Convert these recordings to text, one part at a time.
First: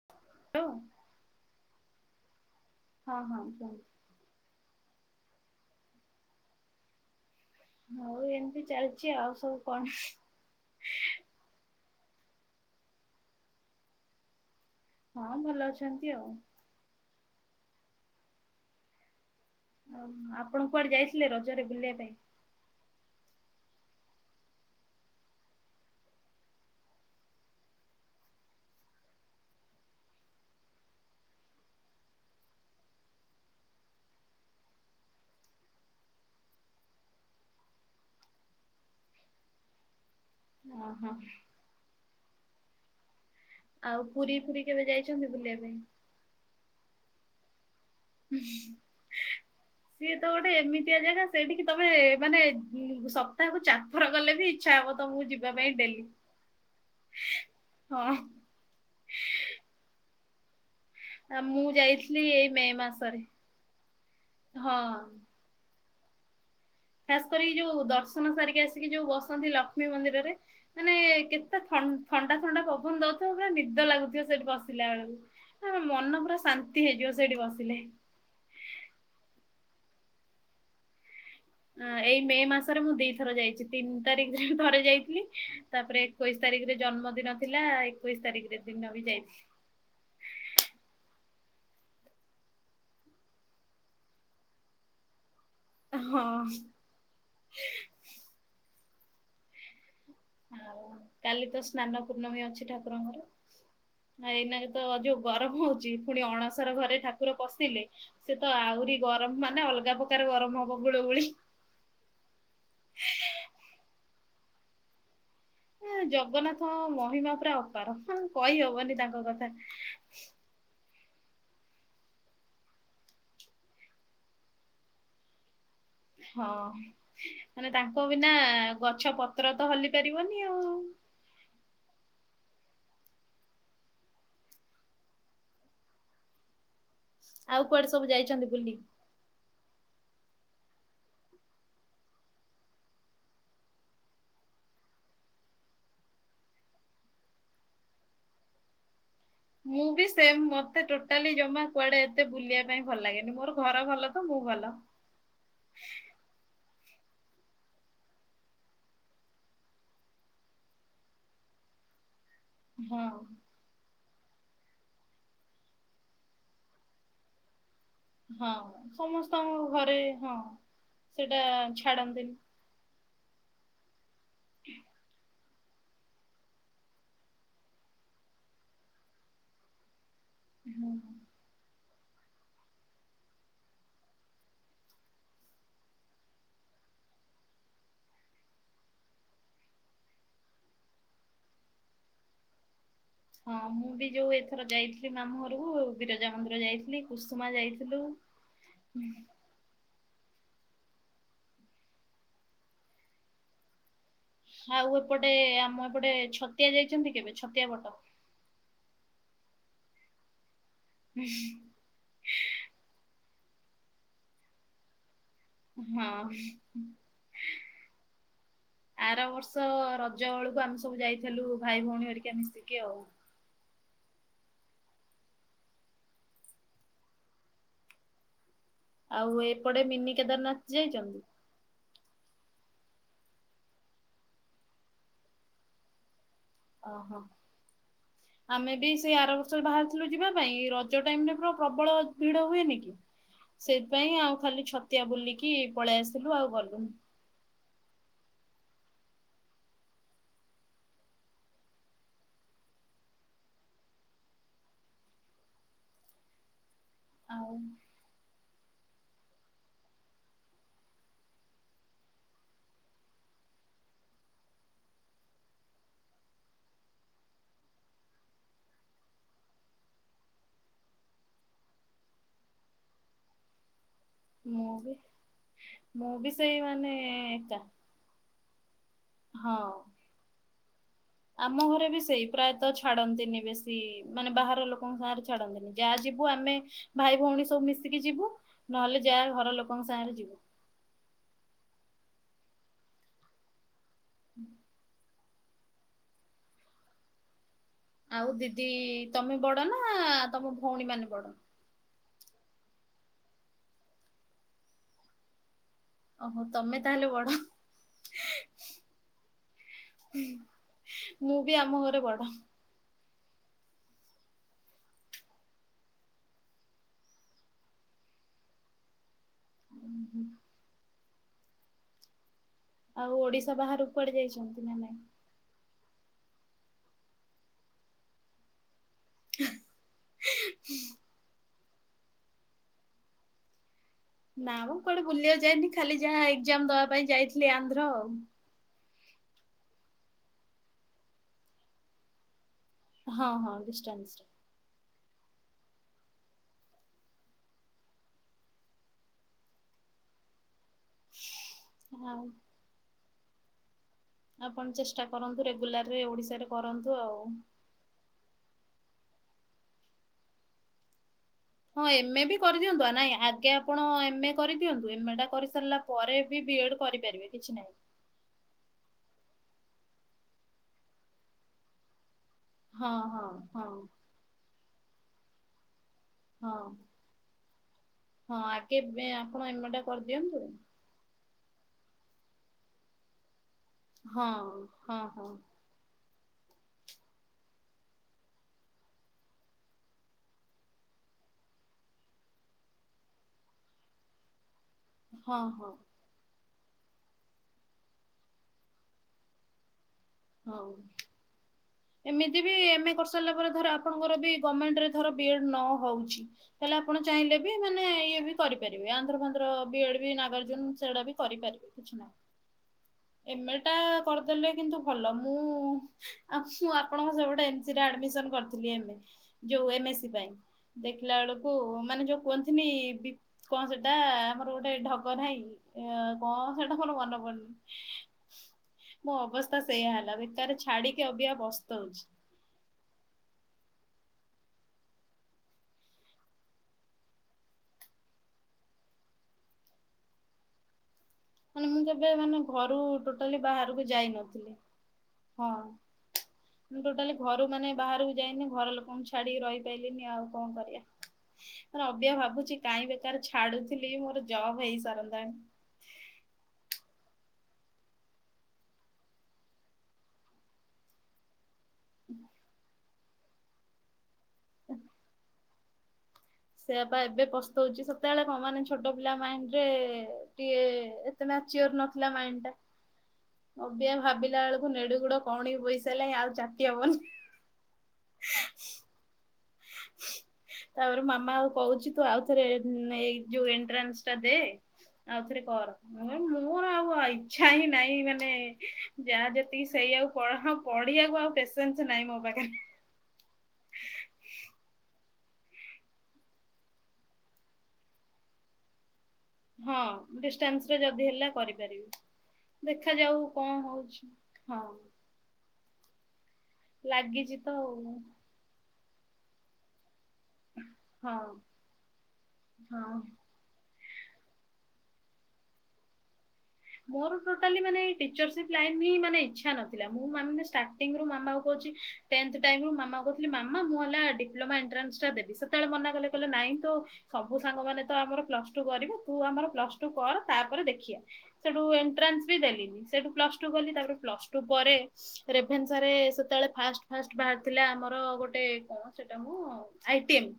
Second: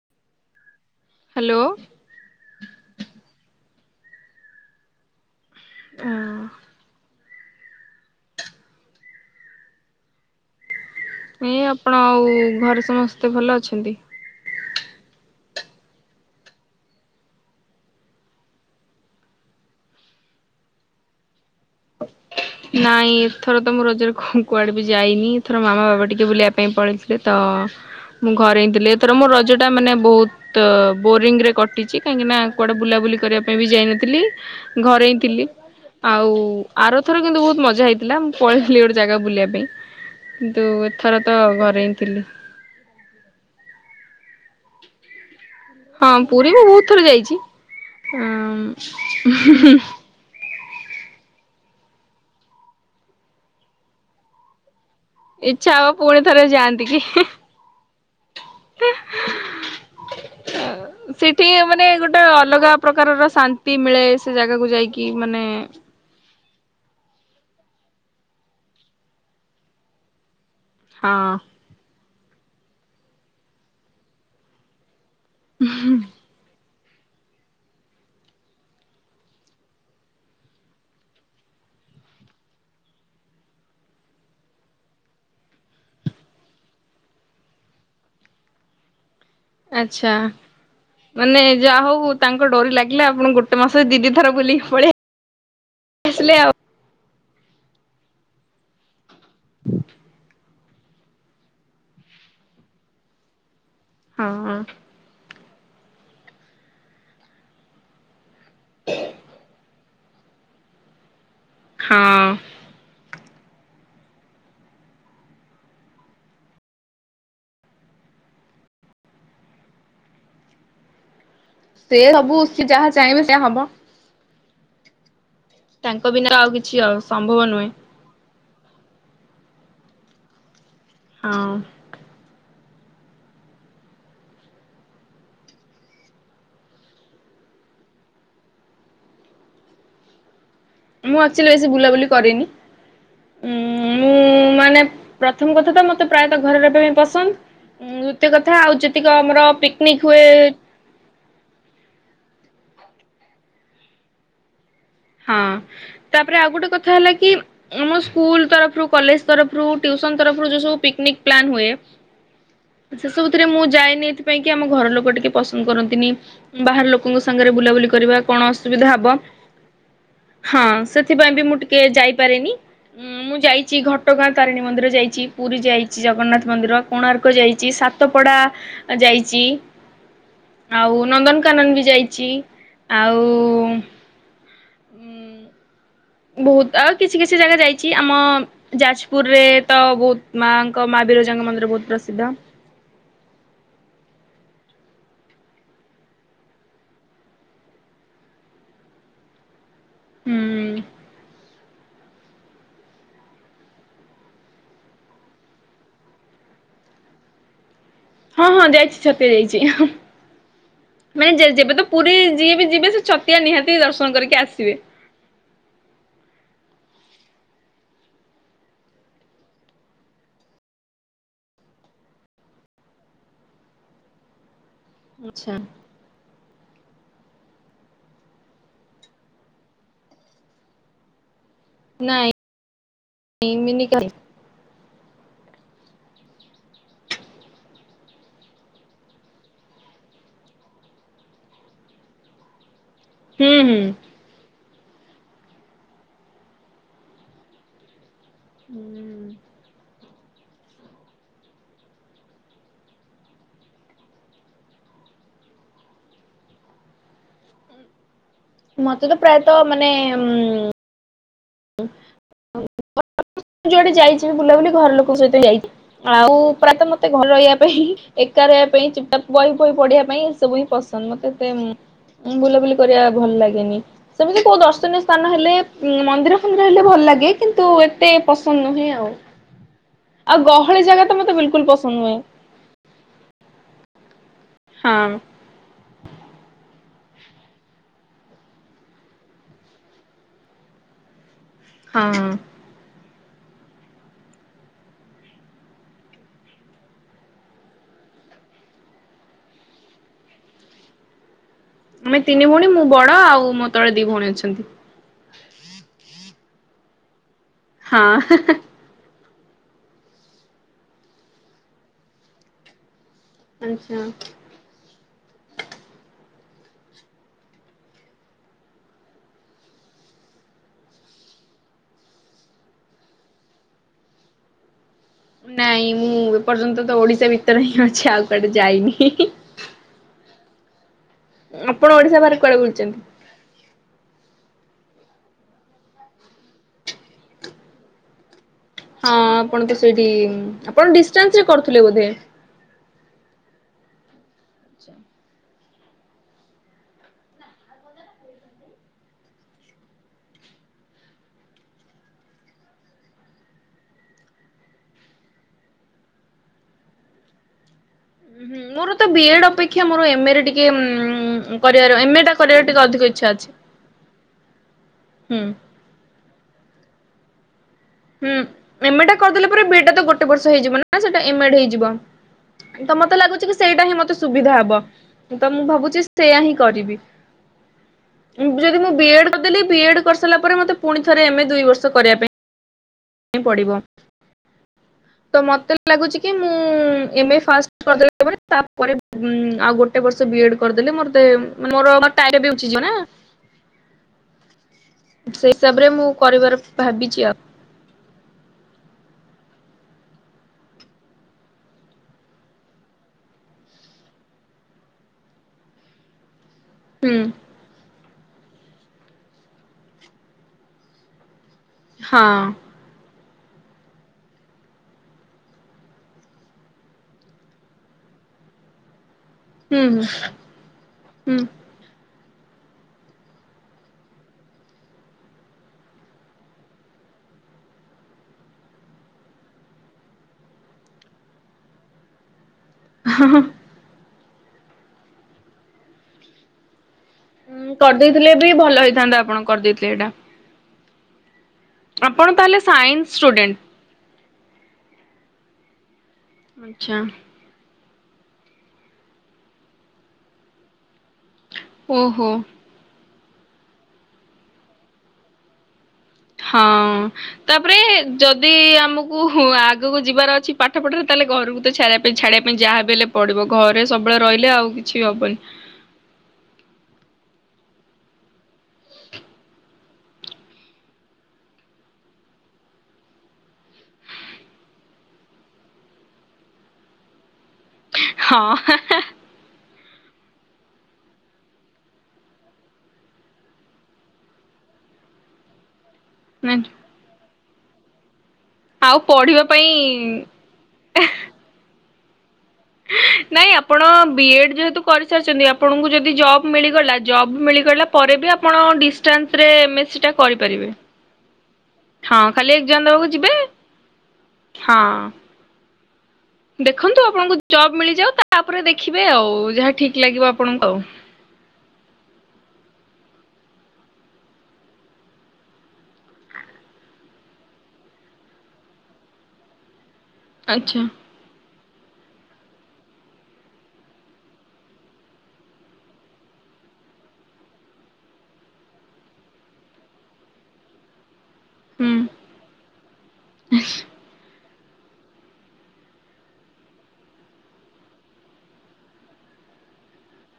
[unintelligible] Hello. ହଁ ହଁ ଜାଣିଚି। ଆଁ। ମୁ ଏମିତି ଚାଲିଛି ଆଉ ସବୁ କଣ। ନେଇ ଆପଣ ଆଉ ଘରେ ସମସ୍ତେ ଭଲ ଅଛନ୍ତି। ହଁ ଭଲ ଅଛନ୍ତି ଆଉ। ଆଉ ଆପଣ କୁଆଡେ ଯାଇଥିଲେ ରଜରେ ବୁଲିବା ପାଇଁ। ନାଇଁ ଏଥର ତ ମୁଁ ରଜରେ କୁଆଡେ ବି ଯାଇନି ଏଥର ମାମା ବାବା ଟିକେ ବୁଲିବା ପାଇଁ ପଳେଇ ଥିଲେ ତ ମୁଁ ଘରେ ହିଁ ଥିଲି ଏଥର ମୋ ରଜ ଟା ମାନେ ବହୁତ। ତ ବୋରିଂ ରେ କଟିଛି କାହିଁକି ନା କୁଆଡେ ବୁଲାବୁଲି କରିବା ପାଇଁ ବି ଯାଇନଥିଲି। ଘରେ ହିଁ ଥିଲି ଆଉ। ଆର ଥର କିନ୍ତୁ ବହୁତ ମଜା ହେଇଥିଲା ମୁଁ ପଳେଇଥିଲି ଗୋଟେ ଜାଗା କୁ ବୁଲିବା ପାଇଁ। କିନ୍ତୁ ଓହୋ ଏଥର ତ ଘରେ ହିଁ ଥିଲି। ଆଉ ପୁରୀ ପୁରୀ କେବେ ଯାଇଛନ୍ତି ବୁଲିବା ପାଇଁ। ହଁ ପୁରୀ ମୁ ବହୁତ ଥର ଯାଇଛି ଆମ୍ ହୁଁ ହୁଁ। ସିଏ ତ ଗୋଟେ ଏମିତିଆ ଜାଗା ସେଇଠିକି ତମେ ମାନେ ଉ ସପ୍ତାହକୁ ଚାରିଥର ଗଲେ ବି। ଇଛା ହବ ତମକୁ ଯିବା ଇଚ୍ଛା ପାଇଁ ହବ ଡେଲି। ପୁଣି ଥରେ ଯାଆନ୍ତି କି। ହଁ। ହଁ ଆଉ ସେଠି ମୁଁ ମାନେ ଗୋଟେ ଯାଇଥିଲି ଏଇ ମେ ଅଲଗା ମାସରେ ପ୍ରକାରର ଶାନ୍ତି ମିଳେ ସେ ଜାଗାକୁ ଯାଇକି ହଁ। ମାନେ। ଖାସ କରିକି ଯୋଉ ଦର୍ଶନ ସାରିକି ଆସିକି ଯୋଉ ବସନ୍ତି ଲକ୍ଷ୍ମୀ ମନ୍ଦିରରେ ମାନେ ହଁ କେତେ। ଥନ୍ ଥଣ୍ଡା ଥଣ୍ଡା ପବନ ଦଉଥିବ ପୁରା ନିଦ ଲାଗୁଥିବ ସେଠି ବଶିଲା ବେଳକୁ। ପୂରା ମନ ପୁରା ଶାନ୍ତି ହେଇଯିବ ସେଇଠି ବସିଲେ। ଆଁ ଏଇ ମେ ମାସରେ ମୁଁ ଦିଥର ଯାଇଛି ତିନି ତାରିଖ ରେ ଥରେ ଯାଇଥିଲି। ତାପରେ ଏକୋଇଶି ତାରିଖରେ ଜନ୍ମଦିନ ଥିଲା ଏକୋଇଶ ତାରିଖରେ ଦିନ ବି ଯାଇଥିଲି। ଆଛା। ମାନେ ଯା ହଉ ତାଙ୍କ ଡୋରି ଲାଗିଲା ଆପଣ ଗୋଟେ ମାସରେ ଦି ଦି ଥର ବୁଲିକି ପଳେଇ ଆଇ ହଁ। ଆଉ କାଲି ତ ସ୍ନାନ ପୂର୍ଣମୀ ଅଛି ଠାକୁରଙ୍କର ଆଉ ହଁ ଏଇନାକେ ତ ଯୋଉ। ଗରମ ହଉଛି ପୁଣି ଅଣସର ଘରେ ଠାକୁର ପଶିଲେ। ସେ ତ ଆହୁରି ଗରମ ମାନେ ଅଲଗା ପ୍ରକାର ଗରମ ହବ ଗୁଳ ଗୁଳି। ହଁ। [unintelligible] ଏ ଜଗନ୍ନାଥ ମହିମା ପୁରା ଅପାର କହିହବନି ତାଙ୍କ କଥା। ସେ ସବୁ ଯାହା ଚାହିଁବେ ସେଇଆ ହବ। ତାଙ୍କ ବିନା ହଁ ଆଉ କିଛି ଆଉ ସମ୍ଭବ ନୁହେଁ ମାନେ ତାଙ୍କ ବିନା ଗଛ ପତ୍ର ତ ହଲି ପାରିବନି ଆଉ। ହଁ। ଆଉ କୁଆଡେ ସବୁ ଯାଇଛନ୍ତି ବୁଲି। ମୁଁ ଆକ୍ଚୁଆଲି ବେଶୀ ବୁଲାବୁଲି କରିନି। ଉଁ ମୁଁ ମାନେ ପ୍ରଥମ କଥା ତ ମତେ ପ୍ରାୟତଃ ଘରେ ରହିବା ପାଇଁ ପସନ୍ଦ। ଉଁ ଦୂତିୟ କଥା ଆଉ ଯେତିକ ଆମର ମୁଁ ବି ପିକନିକ ହୁଏ। ସେମ୍ ମତେ ଟୋଟାଲି ଜମା କୁଆଡେ ଏତେ ବୁଲିବା ପାଇଁ ଭଲ ଲାଗେନି ମୋର ଘର ଭଲ ତ ମୁଁ ଭଲ। ହଁ ତାପରେ ଆଉ ଗୋଟେ କଥା ହେଲା କି। ଆମ ସ୍କୁଲ ତରଫରୁ କଲେଜ ତରଫରୁ ଟ୍ୟୁସନ ତରଫରୁ ଯୋଉ ସବୁ ପିକ୍ନିକ ପ୍ଲାନ୍ ହୁଏ। [inaudible] ସେ ସବୁଥିରେ ମୁଁ ଯାଏନି ଏଥିପାଇଁକି ଆମ ଘର ଲୋକ ଟିକେ ପସନ୍ଦ କରନ୍ତିନି ବାହାର ଲୋକଙ୍କ ସାଙ୍ଗରେ ବୁଲାବୁଲି କରିବା କଣ ଅସୁବିଧା ହବ ତ ଘରେ ହଁ। ହଁ ସେଟା ସେଥିପାଇଁବି ମୁଁ ଟିକେ ଛାଡନ୍ତିନି ଯାଇପାରିନି ମୁଁ ଯାଇଚି ଘ ଘଟଗାଁ ତାରିଣୀ ମନ୍ଦିର ଯାଇଚି। ପୁରୀ ଯାଇଚି ଜଗନ୍ନାଥ ମନ୍ଦିର କୋଣାର୍କ ଯାଇଚି ସାତପଡ଼ା ଯାଇଚି। [inaudible] ଆଉ ନନ୍ଦନକାନନବି ଯାଇଚି ଆଉ ହୁଁ। ବହୁତ୍ ଆଉ କିଛି କିଛି ଜାଗା ଯାଇଚି ଆମ ଯାଜପୁରରେତ ବହୁତ୍ ମାଙ୍କ ମାବିରଜାଙ୍କ ମନ୍ଦିର ବହୁତ୍ ପ୍ରସିଦ୍ଧ। ହଁ ମୁଁବି ଯୋଉ ଏଥର ଯାଇଥିଲି ମାମୁଁ ଘରକୁ ବିରଜା ମନ୍ଦିର ଯାଇଥିଲି କୁସୁମା ଯାଇଥିଲୁ। ହୁଁ। ହୁଁ। ଆଉ ଏପଟେ ଆମ ଏପଟେ ଛତିଆ ଯାଇଚନ୍ତି କେବେ ଛତିଆ ପଟ? ହଁ ହଁ ଯାଇଚି ଛତିଆ ଯାଇଚି ମାନେ ଯେବେତ ପୁରୀ ଯିଏବି ଯିବେ ସେ ଛତିଆ ନିହାତି ଦର୍ଶନ କରିକି ଆସିବେ। ହଁ। ଆର ବର୍ଷ ରଜ ବେଳକୁ ଆମେ ସବୁ ଯାଇଥିଲୁ ଭାଇ ଭଉଣୀ ହରିକା ମିଶିକି ଆଉ। ଆଚ୍ଛା। ଆଉ ଏପଟେ ମିନି କେଦାରନାଥ ଯାଇଚନ୍ତି? ନାଇଁ [unintelligible] ଓହୋ। ଆମେବି ସେଇ ଆର ବର୍ଷ ବାହାରିଥିଲୁ ଯିବା ପାଇଁ ଏଇ ରଜ ଟାଇମରେ ପୁରା ପ୍ରବଳ ଭିଡ଼ ହୁଏନିକି? ହୁଁ ହୁଁ। ସେଥିପାଇଁ ଆଉ ଖାଲି ଛତିଆ ବୁଲିକି ପଳେଇ ଆସିଲୁ ଆଉ ଗଲୁନୁ। ହୁଁ। ଆଉ। ମତେତ ପ୍ରାୟତଃ ମାନେ ଉ [unintelligible] ମୁଁ ଯୁଆଡ଼େ ଯାଇଚି ବୁଲାବୁଲି ଘର ଲୋକଙ୍କ ସହିତ ଯାଇଚି। ଆଉ ପ୍ରାୟତଃ ମତେ ଘର ରହିବା ପାଇଁ ଏକା ରହିବା ପାଇଁ ବହି ବହି ପଢିବା ପାଇଁ ଏସବୁହିଁ ପସ ତତେ ବୁଲାବୁଲି କରିବା ଭଲ ଲାଗେନି। ସେମିତି କୋଉ ମୁଁ ବି ଦର୍ଶନୀୟ ସ୍ଥାନ ହେଲେ ମୁଁ ବି ମନ୍ଦିର ସେଇ ଫନ୍ଦିର ହେଲେ ମାନେ ଭଲ ଲାଗେ ଏକା କିନ୍ତୁ ଏତେ ପସନ୍ଦ ନୁହେଁ ଆଉ। ହଁ। ଆଉ ଗହଳି ଜାଗା ତ ମତେ ଆମ ବିଲକୁଲ ପସନ୍ଦ ଘରେବି ନୁହେଁ ସେଇ ପ୍ରାୟତ ଛାଡ଼ନ୍ତିନି ବେଶୀ ମାନେ ବାହାର ଲୋକଙ୍କ ହଁ। ସାଙ୍ଗରେ ଛାଡନ୍ତିନି। ଯାହା ଯିବୁ ଆମେ ଭାଇ ଭଉଣୀ ସବୁ ମିଶିକି ଯିବୁ ନହେଲେ ଯାହା ଘର ଲୋକଙ୍କ ସାଙ୍ଗରେ ଯିବୁ। ହଁ। ହୁଁ। ଆଉ ଦିଦି ତମେ ବଡ଼ନା ତମ ଭଉଣୀ ମାନେ ବଡ଼? ଆମେ ତିନି ଭଉଣୀ ମୁଁ ବଡ଼ ଆଉ ମୋତଳେ ଦି ଭଉଣୀ ଅଛନ୍ତି। ଓହୋ ତମେ ତାହେଲେ ବଡ଼। ହଁ, ହ୍ନେ, ହ୍ନେ। ହୁଁ, ମୁଁ ବି ଆମ ଘରେ ବଡ। ଆଚ୍ଛା ହୁଁ, ହୁଁ। ଆଉ ଓଡିଶା ବାହାରକୁ କୁଆଡେ ଯାଇଛନ୍ତି ନା ନାଇଁ? ନାଇଁ ମୁଁ ଏପର୍ଯ୍ୟନ୍ତ ତ ଓଡିଶା ଭିତରେ ହିଁ ଅଛି ଆଉ କୁଆଡେ ଯାଇନି, ହିଁ, ହିଁ। [inaudible] ଆପଣ ଓଡିଶା ବାହାରେ କୁଆଡେ ବୁଲିଛନ୍ତି? ନା ମ ମୁଁ କଆଡେ ବୁଲିବାକୁ ଯାନି ଖାଲି ଯାହା ଏକ୍ଜାମ ଦବା ପାଇଁ ଯାଇଥିଲି ଆନ୍ଧ୍ର ଆଉ। ହଁ, ଆପଣ ତ ସେଇଠି ଆପଣ ଡିଷ୍ଟାନ୍ସରେ କରୁଥିଲେ ବୋଧେ? ହଁ, ହଁ ଡିଷ୍ଟାନ୍ସରେ। ଆଛା [unintelligible] ହଁ। ଆପଣ ଚେଷ୍ଟା କରନ୍ତୁ ରେଗୁଲାରରେ ଓଡ଼ିଶାରେ କରନ୍ତୁ ଆଉ। ହଁ, ମୋର ତ ବି ଏଡ ଅପେକ୍ଷା ମୋର ଏମ ଏ ରେ ଟିକେ ଉମ୍ ହଁ, ଏମ ଏ ବି କରିଦିଅନ୍ତୁ ଆ ନାଇଁ ଆଗେ ଆପଣ ଏମ ଏ କରିଦିଅନ୍ତୁ ଏମ ଏ ଟା ହୁଁ କରିସାରିଲା ପରେ ବି ବି ଏଡ୍ କରିପାରିବେ କିଛି ନାହିଁ। ହୁଁ, ଏମ ଏ ଟା କରିଦେଲା ପରେ ବି ଇ ଡି ତ ଗୋଟେ ବର୍ଷ ହେଇଯିବ ନା ସେଟା ଏମ ଏଡ ହେଇଯିବ। ହଁ ତ ମତେ ହଁ ଲାଗୁଛି କି ହଁ ସେଇଟା ହିଁ ମତେ ସୁବିଧା ହବ ତ ମୁଁ ଭାବୁଛି ସେୟଆ ହଁ ହିଁ କରିବି ହଁ ଆଗେ ଯଦି ମୁଁ ବେ ବି ଏ ଡ ଆପଣ କରିଦେଲି ଏମେ ଟା ବି ଏଡ୍ କରିଦିଅନ୍ତୁ କରିସାରିଲା ପରେ ମତେ ପୁଣି ଥରେ ଏମ୍ ଏ ଦୁଇ ବର୍ଷ କରିବା ପାଇଁ ପଡ଼ିବ। ହଁ। ହଁ ହଁ ତ ମତେ ଲାଗୁଛି କି ମୁଁ ଏମ ଏ ଫାଷ୍ଟ କରିଦେଲା ପରେ ତାପରେ ଆଉ ଗୋଟେ ଗୋଟେ ବର୍ଷ ବି ଏ ଡ କରିଦେଲେ ମୋତେ ମୋର ଟାୟ ବି ଉଠିଯିବା ନା। [inaudible] ହଁ ସେଇ ହଁ ହିସାବରେ ମୁଁ କରିବାର ଭାବିଛି ଆଉ। ହଉ। ଏମିତି ବି ଏମ ଏ କରିସାରିଲା ପରେ ଧର ଆପଣଙ୍କର ବି ଗମେଣ୍ଟ ରେ ଧର ବିଏଡ ନ ହଉଛି। ତାହେଲେ ଆପଣ ହୁଁ ଚାହିଁଲେ ବି ବି ମାନେ ଇଏ ବି କରିପାରିବେ ଆନ୍ଧ୍ର ଫାନ୍ଧ୍ର ବି ଏଡ୍ ବି ନାଗାର୍ଜୁନ ସେଗୁଡା ବି କରିପାରିବେ। କିଛି ନା ହଁ। ଏମଟା କରିଦେଲେ କିନ୍ତୁ ଭଲ ମୁଁ ଆସୁ ଆପଣଙ୍କ ସବୁ ଏନ୍ସିରେ ଆଡମିନ କରିଥିଲି ଏମଏ ଯୋଉ ହୁଁ ଏମ ଏସ୍ ସି ପାଇଁ ଦେଖିଲା ହୁଁ ବେଳକୁ ମାନେ ଯୋଉ କୁହନ୍ତିନି ବି କଣ ସେଟା ଆମର ଗୋଟେ ଢଗ ନାହିଁ ଅ କଣ ସେଟା କଣ ମନ ପଡୁନି। ମୋ ଅବସ୍ଥା ସେଇୟା ହେଲା ଭିତରେ ଛାଡିକି ଅବିକା ପସ୍ତଉଛି। ହୁଁ, ହୁଁ। ହୁଁ, କରି ଦେଇଥିଲେ ବି ଭଲ ହେଇଥାନ୍ତା ଆପଣ କରିଦେଇଥିଲେ ଏଇଟା। ମାନ ମୁଁ ଯେବେ ଆପଣ ମାନେ ତାହେଲେ ଘରୁ ସାଇନ୍ସ ଟୋଟାଲି ଷ୍ଟୁଡେଣ୍ଟ ବାହାରକୁ ଯଇନଥିଲି ହଁ ମୁଁ ଆଚ୍ଛା ଟୋଟାଲି ଘରୁ ମାନେ ବାହରୁ ଯାଇନି ଘର ଲୋକଙ୍କୁ ଛାଡିକି ରହିପାରନି ଆଉ କଣ କରିବା ମ ଅବିକା ଓହୋ ଭାବୁଛି। କାଇଁ ବେକାର ଛାଡୁଥିଲି ମୋର ଜବ୍ ହେଇସାରନ୍ତାଣି। ହଁ। ତାପରେ ଯଦି ଆମକୁ ଆଗକୁ ଯିବାର ଅଛି ପାଠ ପଢ଼ାରେ ତାହେଲେ ଘରୁକୁ ଛାଡ଼ିବା ପାଇଁ ଛାଡ଼ିବା ପାଇଁ ଯାହାବି ହେଲେ ପଡ଼ିବ ଘରେ ସବୁବେଳେ ରହିଲେ ଆଉ କିଛି ହବନି। ସେଇୟାପ ଏବେ ପସ୍ତଉଛି ସେତେବେଳେ କଣ ମାନେ ଛୋଟ ପିଲା ମାଇଣ୍ଡ ରେ ଟିଏ ମ୍ୟାଚିୟର ନଥିଲା ମାଇଣ୍ଡ ଟା। ଅବିଆ ଭାବିଲା ବେଳକୁ ନେଡ଼ିଗୋଡ଼ କହୁଣି କି ବୋଇସାରିଲାଣି ଆଉ ଚାଟି ହବନି। ହଁ ହାଁ ହାଁ। [inaudible] ତାପରେ ମାମା ଆଉ କହୁଛି ତୁ ଆଉ ଥରେ ଏ ଏ ଯୋଉ ଏଣ୍ଟ୍ରାନ୍ସ ଟା ଦେ। ଆଉଥରେ କର ମୁଁ କହି ମୁ ନାଇଁ। ଆଉ ଅ ଇଚ୍ଛା ହିଁ ନାଇଁ ମାନେ ଆଉ ଯାହା ପଢିବା ଯେତିକି ପାଇଁ ସେଇଆକୁ ପହ ପଢ଼ିବାକୁ ଆଉ ପେଶେ ନ୍ସ ନାହିଁ ମୋ ପାଖେରେ। ନାଇଁ ଆପଣ ବି ଏଡ୍ ଯେହେତୁ କରିସାରିଛନ୍ତି ଆପଣଙ୍କୁ ଯଦି ଜବ୍ ମିଳିଗଲା ଜବ ମିଳିଗଲା ପରେ ବି ଆପଣ ଡିଷ୍ଟାନ୍ସ ରେ ଏ ମେ ସି ଟା ହଁ କରିପାରିବେ ଡିଷ୍ଟାନ୍ସ ରେ ଯଦି ହେଲା କରିପାରିବି ହଁ ଖାଲି ଏଜ୍ଜାମ ଦେବାକୁ ଦେଖାଯାଉ ଯିବେ। କଣ ହଉଛି। ହଁ। ଦେଖନ୍ତୁ ଲାଗିଛି ଆପଣଙ୍କୁ ତ ଜବ ଆଉ ମିଳିଯାଉ ତାପରେ ଦେଖିବେ ଆଉ ଯାହା ଠିକ ଲାଗିବ ଆପଣଙ୍କୁ ଆଉ। ହଁ ହଁ। ମୋର ଟୋଟାଲି ମାନେ ଏଇ ଟିଚରସିପ ଲାଇନ ହିଁ ମାନେ ଇଚ୍ଛା ନ ଥିଲା ମୁଁ ମାନୁନି ଆଚ୍ଛା ଷ୍ଟାଟିଙ୍ଗ ରୁ ମାମାଙ୍କୁ କହୁଛି। ଟେନ୍ଥ ଟାଇମ୍ ରୁ ମାମାକୁ କହୁଥିଲି ମାମା ମୁଁ ହେଲା ଡିପ୍ଲୋମା ଏଣ୍ଟ୍ରାନ୍ସଟା ଦେବି ସେତେବେଳେ ମନା କଲେ କହିଲେ ନାଇଁ ତୁ ସବୁ ସାଙ୍ଗ ମାନେ ତ ଆମର ପ୍ଲସ ଟୁ କରିବୁ ତୁ ଆମର ପ୍ଲସ ଟୁ କର ତାପରେ ଦେଖିଆ। ସେଠୁ ହୁଁ ଏଣ୍ଟ୍ରାନ୍ସ ବି ଦେଲିନି ସେଠୁ ପ୍ଲସ ଟୁ କଲି ତାପରେ ପ୍ଲସ ଟୁ ପରେ ରେଭେନ୍ସା ରେ ସେତେବେଳେ ଫାଷ୍ଟ ଫାଷ୍ଟ ବାହାରିଥିଲା ଆମର ଗୋଟେ କଣ ସେଟାମ ଆଇଟିଏମ୍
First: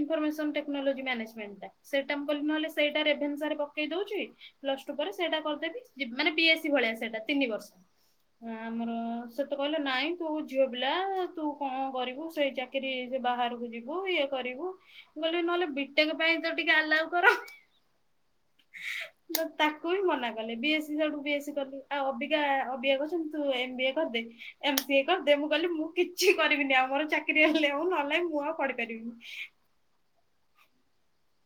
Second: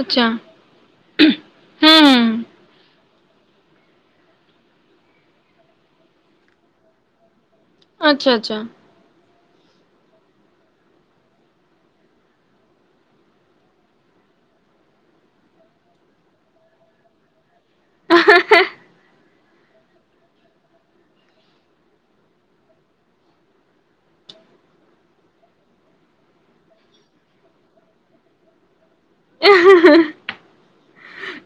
ଆଚ୍ଛା ଟେକ୍ନୋଲୋଜି ହୁଁ ମ୍ୟାନେଜମେଣ୍ଟା ସେଇଟା ମୁ କହିଲି ହୁଁ ନହେଲେ ସେ ସେଇଟା ରେଭେନ୍ସା ରେ ପକେଇ ଦଉଚି ପ୍ଲସ୍ ପରେ ସେଇଟା କରିଦେବି ଇବି ମାନେ ପିଏସି ଭଳିଆ ସେଇଟା ତିନି ବର୍ଷ ଆଚ୍ଛା ଆଚ୍ଛା। ଆମର ସେତେ କହିଲେ ନାଇଁ ତୁ ଝିଅ ପିଲା ତୁ କଣ କରିବୁ ସେଇ ଚାକିରି ସେ ବାହାରକୁ ଯିବୁ ଇଏ କରିବୁ ମୁ କହିଲି ନହେଲେ ବିଟେକ ପାଇଁ ତ ଟିକେ ଆଲାଉ କର। ତାକୁ ବି ମନା କଲେ ବିଏସ୍ ସି ସଉଳୁ ବିଏସ୍ ସ କଲି ଆଉ ଅବିକା ଅବିକା କହୁଛନ୍ତି ତୁ ଏମ୍ ବିଏ କରିଦେ। ଏମ ସିଏ କରିଦେ ମୁଁ କହିଲି ମୁଁ କିଛି କରିବିନି ଆଉ ମର ଚାକିରି ହେଲେ ଆଉ ନହେଲେ ନାଇଁ ମୁଁ ଆଉ କରିପାରିବିନି।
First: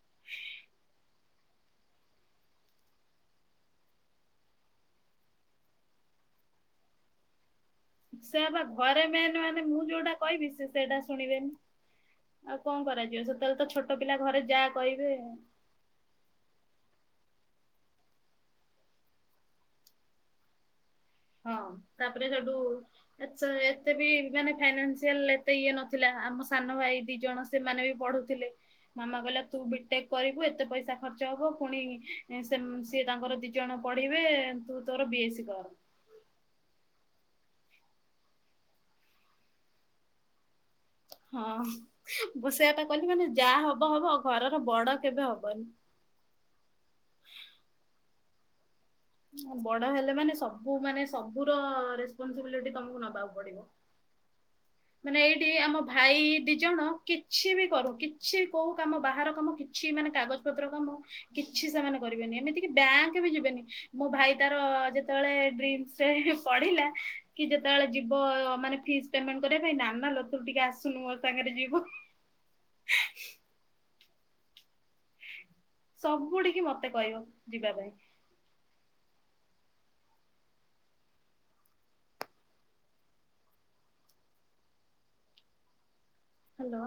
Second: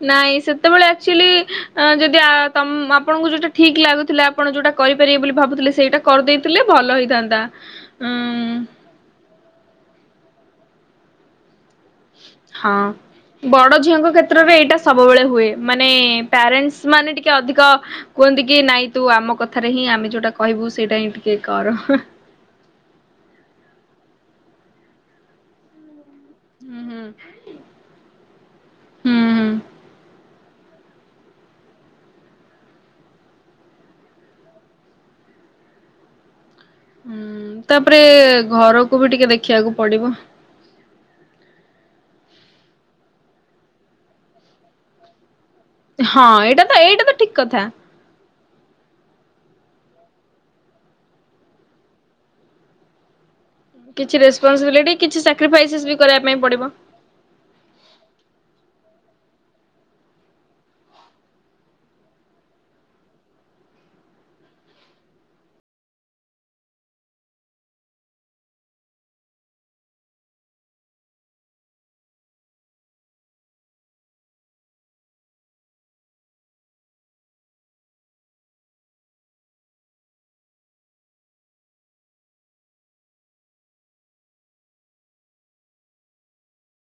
ନାଇଁ ସେତେବେଳେ ଆକ୍ଚୁଆଲି ଆ ଯଦି ଆ ତମ ଆପଣଙ୍କୁ ଯୋଉଟା ଠିକ ଲାଗୁଥିଲା ଆପଣ ଯୋଉଟା କରିପାରିବେ ବୋଲି ଭାବୁଥିଲେ ସେଇଟା କରିଦେଇଥିଲେ ଭଲ ହେଇଥାନ୍ତା। ଉଁ ସେ ବା ଘରେ ମେନ୍ ମାନେ ମୁଁ ଯୋଉଟା କହିବି ସେ ସେଇଟା ଶୁଣିବେନି। ଆଉ ହଁ। କଣ କରାଯିବ ସେତେବେଳେ ବଡ ତ ଛୋଟ ଝିଅଙ୍କ ପିଲା ଘରେ କ୍ଷେତ୍ରରେ ଯାହା ଏଇଟା କହିବେ। ସବୁବେଳେ ହୁଏ ମାନେ ପ୍ୟାରେଣ୍ଟସ୍ ମାନେ ଟିକେ ଅଧିକ କୁହନ୍ତି କି ନାଇଁ ତୁ ଆମ କଥାରେ ହିଁ ଆମ ଯଉଟା କହିବୁ ସେଇଟା ହିଁ ଠି ହଁ ତାପରେ ସେଠୁ ଏଚା ଏତେ ବି ମାନେ ଫାଇନାସିଆଲ ଏତେ ଇଏ ନ ଥିଲା ଆମ ସାନ ଭାଇ ହୁଁ ଦି ଜଣ ସେମାନେ ବି ପଢ଼ୁଥିଲେ। ମାମା ହୁଁ କହିଲା ହୁଁ। ତୁ ବିଟେକ୍ କରିବୁ ଏତେ ପଇସା ଖର୍ଚ୍ଚ ହବ ପୁଣି ଏ ସେମ ସିଏ ତାଙ୍କର ଦି ଜଣ ପଢ଼ିବେ ତୁ ତୋର ବି ଏସ୍ ସି କର। ଉଁ ତାପରେ ଘରକୁ ବି ଟିକେ ଦେଖିବାକୁ ପଡ଼ିବ। ହଁ ବ ସେୟାପା କହିଲି ମାନେ ଯାହା ହବ ହବ ଘରର ବଡ଼ କେବେ ହବନି। ହଁ ଏଇଟା ତ ଏଇଟା ତ ଠିକ କଥା। ବଡ଼ ହେଲେ ମାନେ ସବୁ ମାନେ ସବୁର ରେସପନସିବିଲିଟି ତମକୁ ନବାକୁ ପଡ଼ିବ। କିଛି ରେସପନ୍ସିବିଲିଟି ମାନେ ଏଇଠି ଆମ ଭାଇ ଦି ଜଣ କି ଛି ବି କରୁ, କିଛି କଉ କାମ ବାହାର କାମ କିଛି ମାନେ କାଗଜ ପତ୍ର କାମ କିଛି ସେମାନେ କରିବେନି, ଏମିତିକି ବ୍ୟାଙ୍କ ବି ଯିବେନି, ମୋ ଭାଇ ତାର ଯେତେବେଳେ ଡ୍ରିମ୍ ରେ ପଢ଼ିଲା କି ଯେତେବେଳେ ଯିବ ମାନେ ଫିସ୍ ପେମେଣ୍ଟ କରିବା ପାଇଁ ନାନାଲୋ ତୁ ଟିକେ ଆସୁନୁ ମୋ ସାଙ୍ଗରେ ଯିବୁ। ସବୁଠିକି ମତେ କହିବ ଯିବା ପାଇଁ। ହାଲୋ।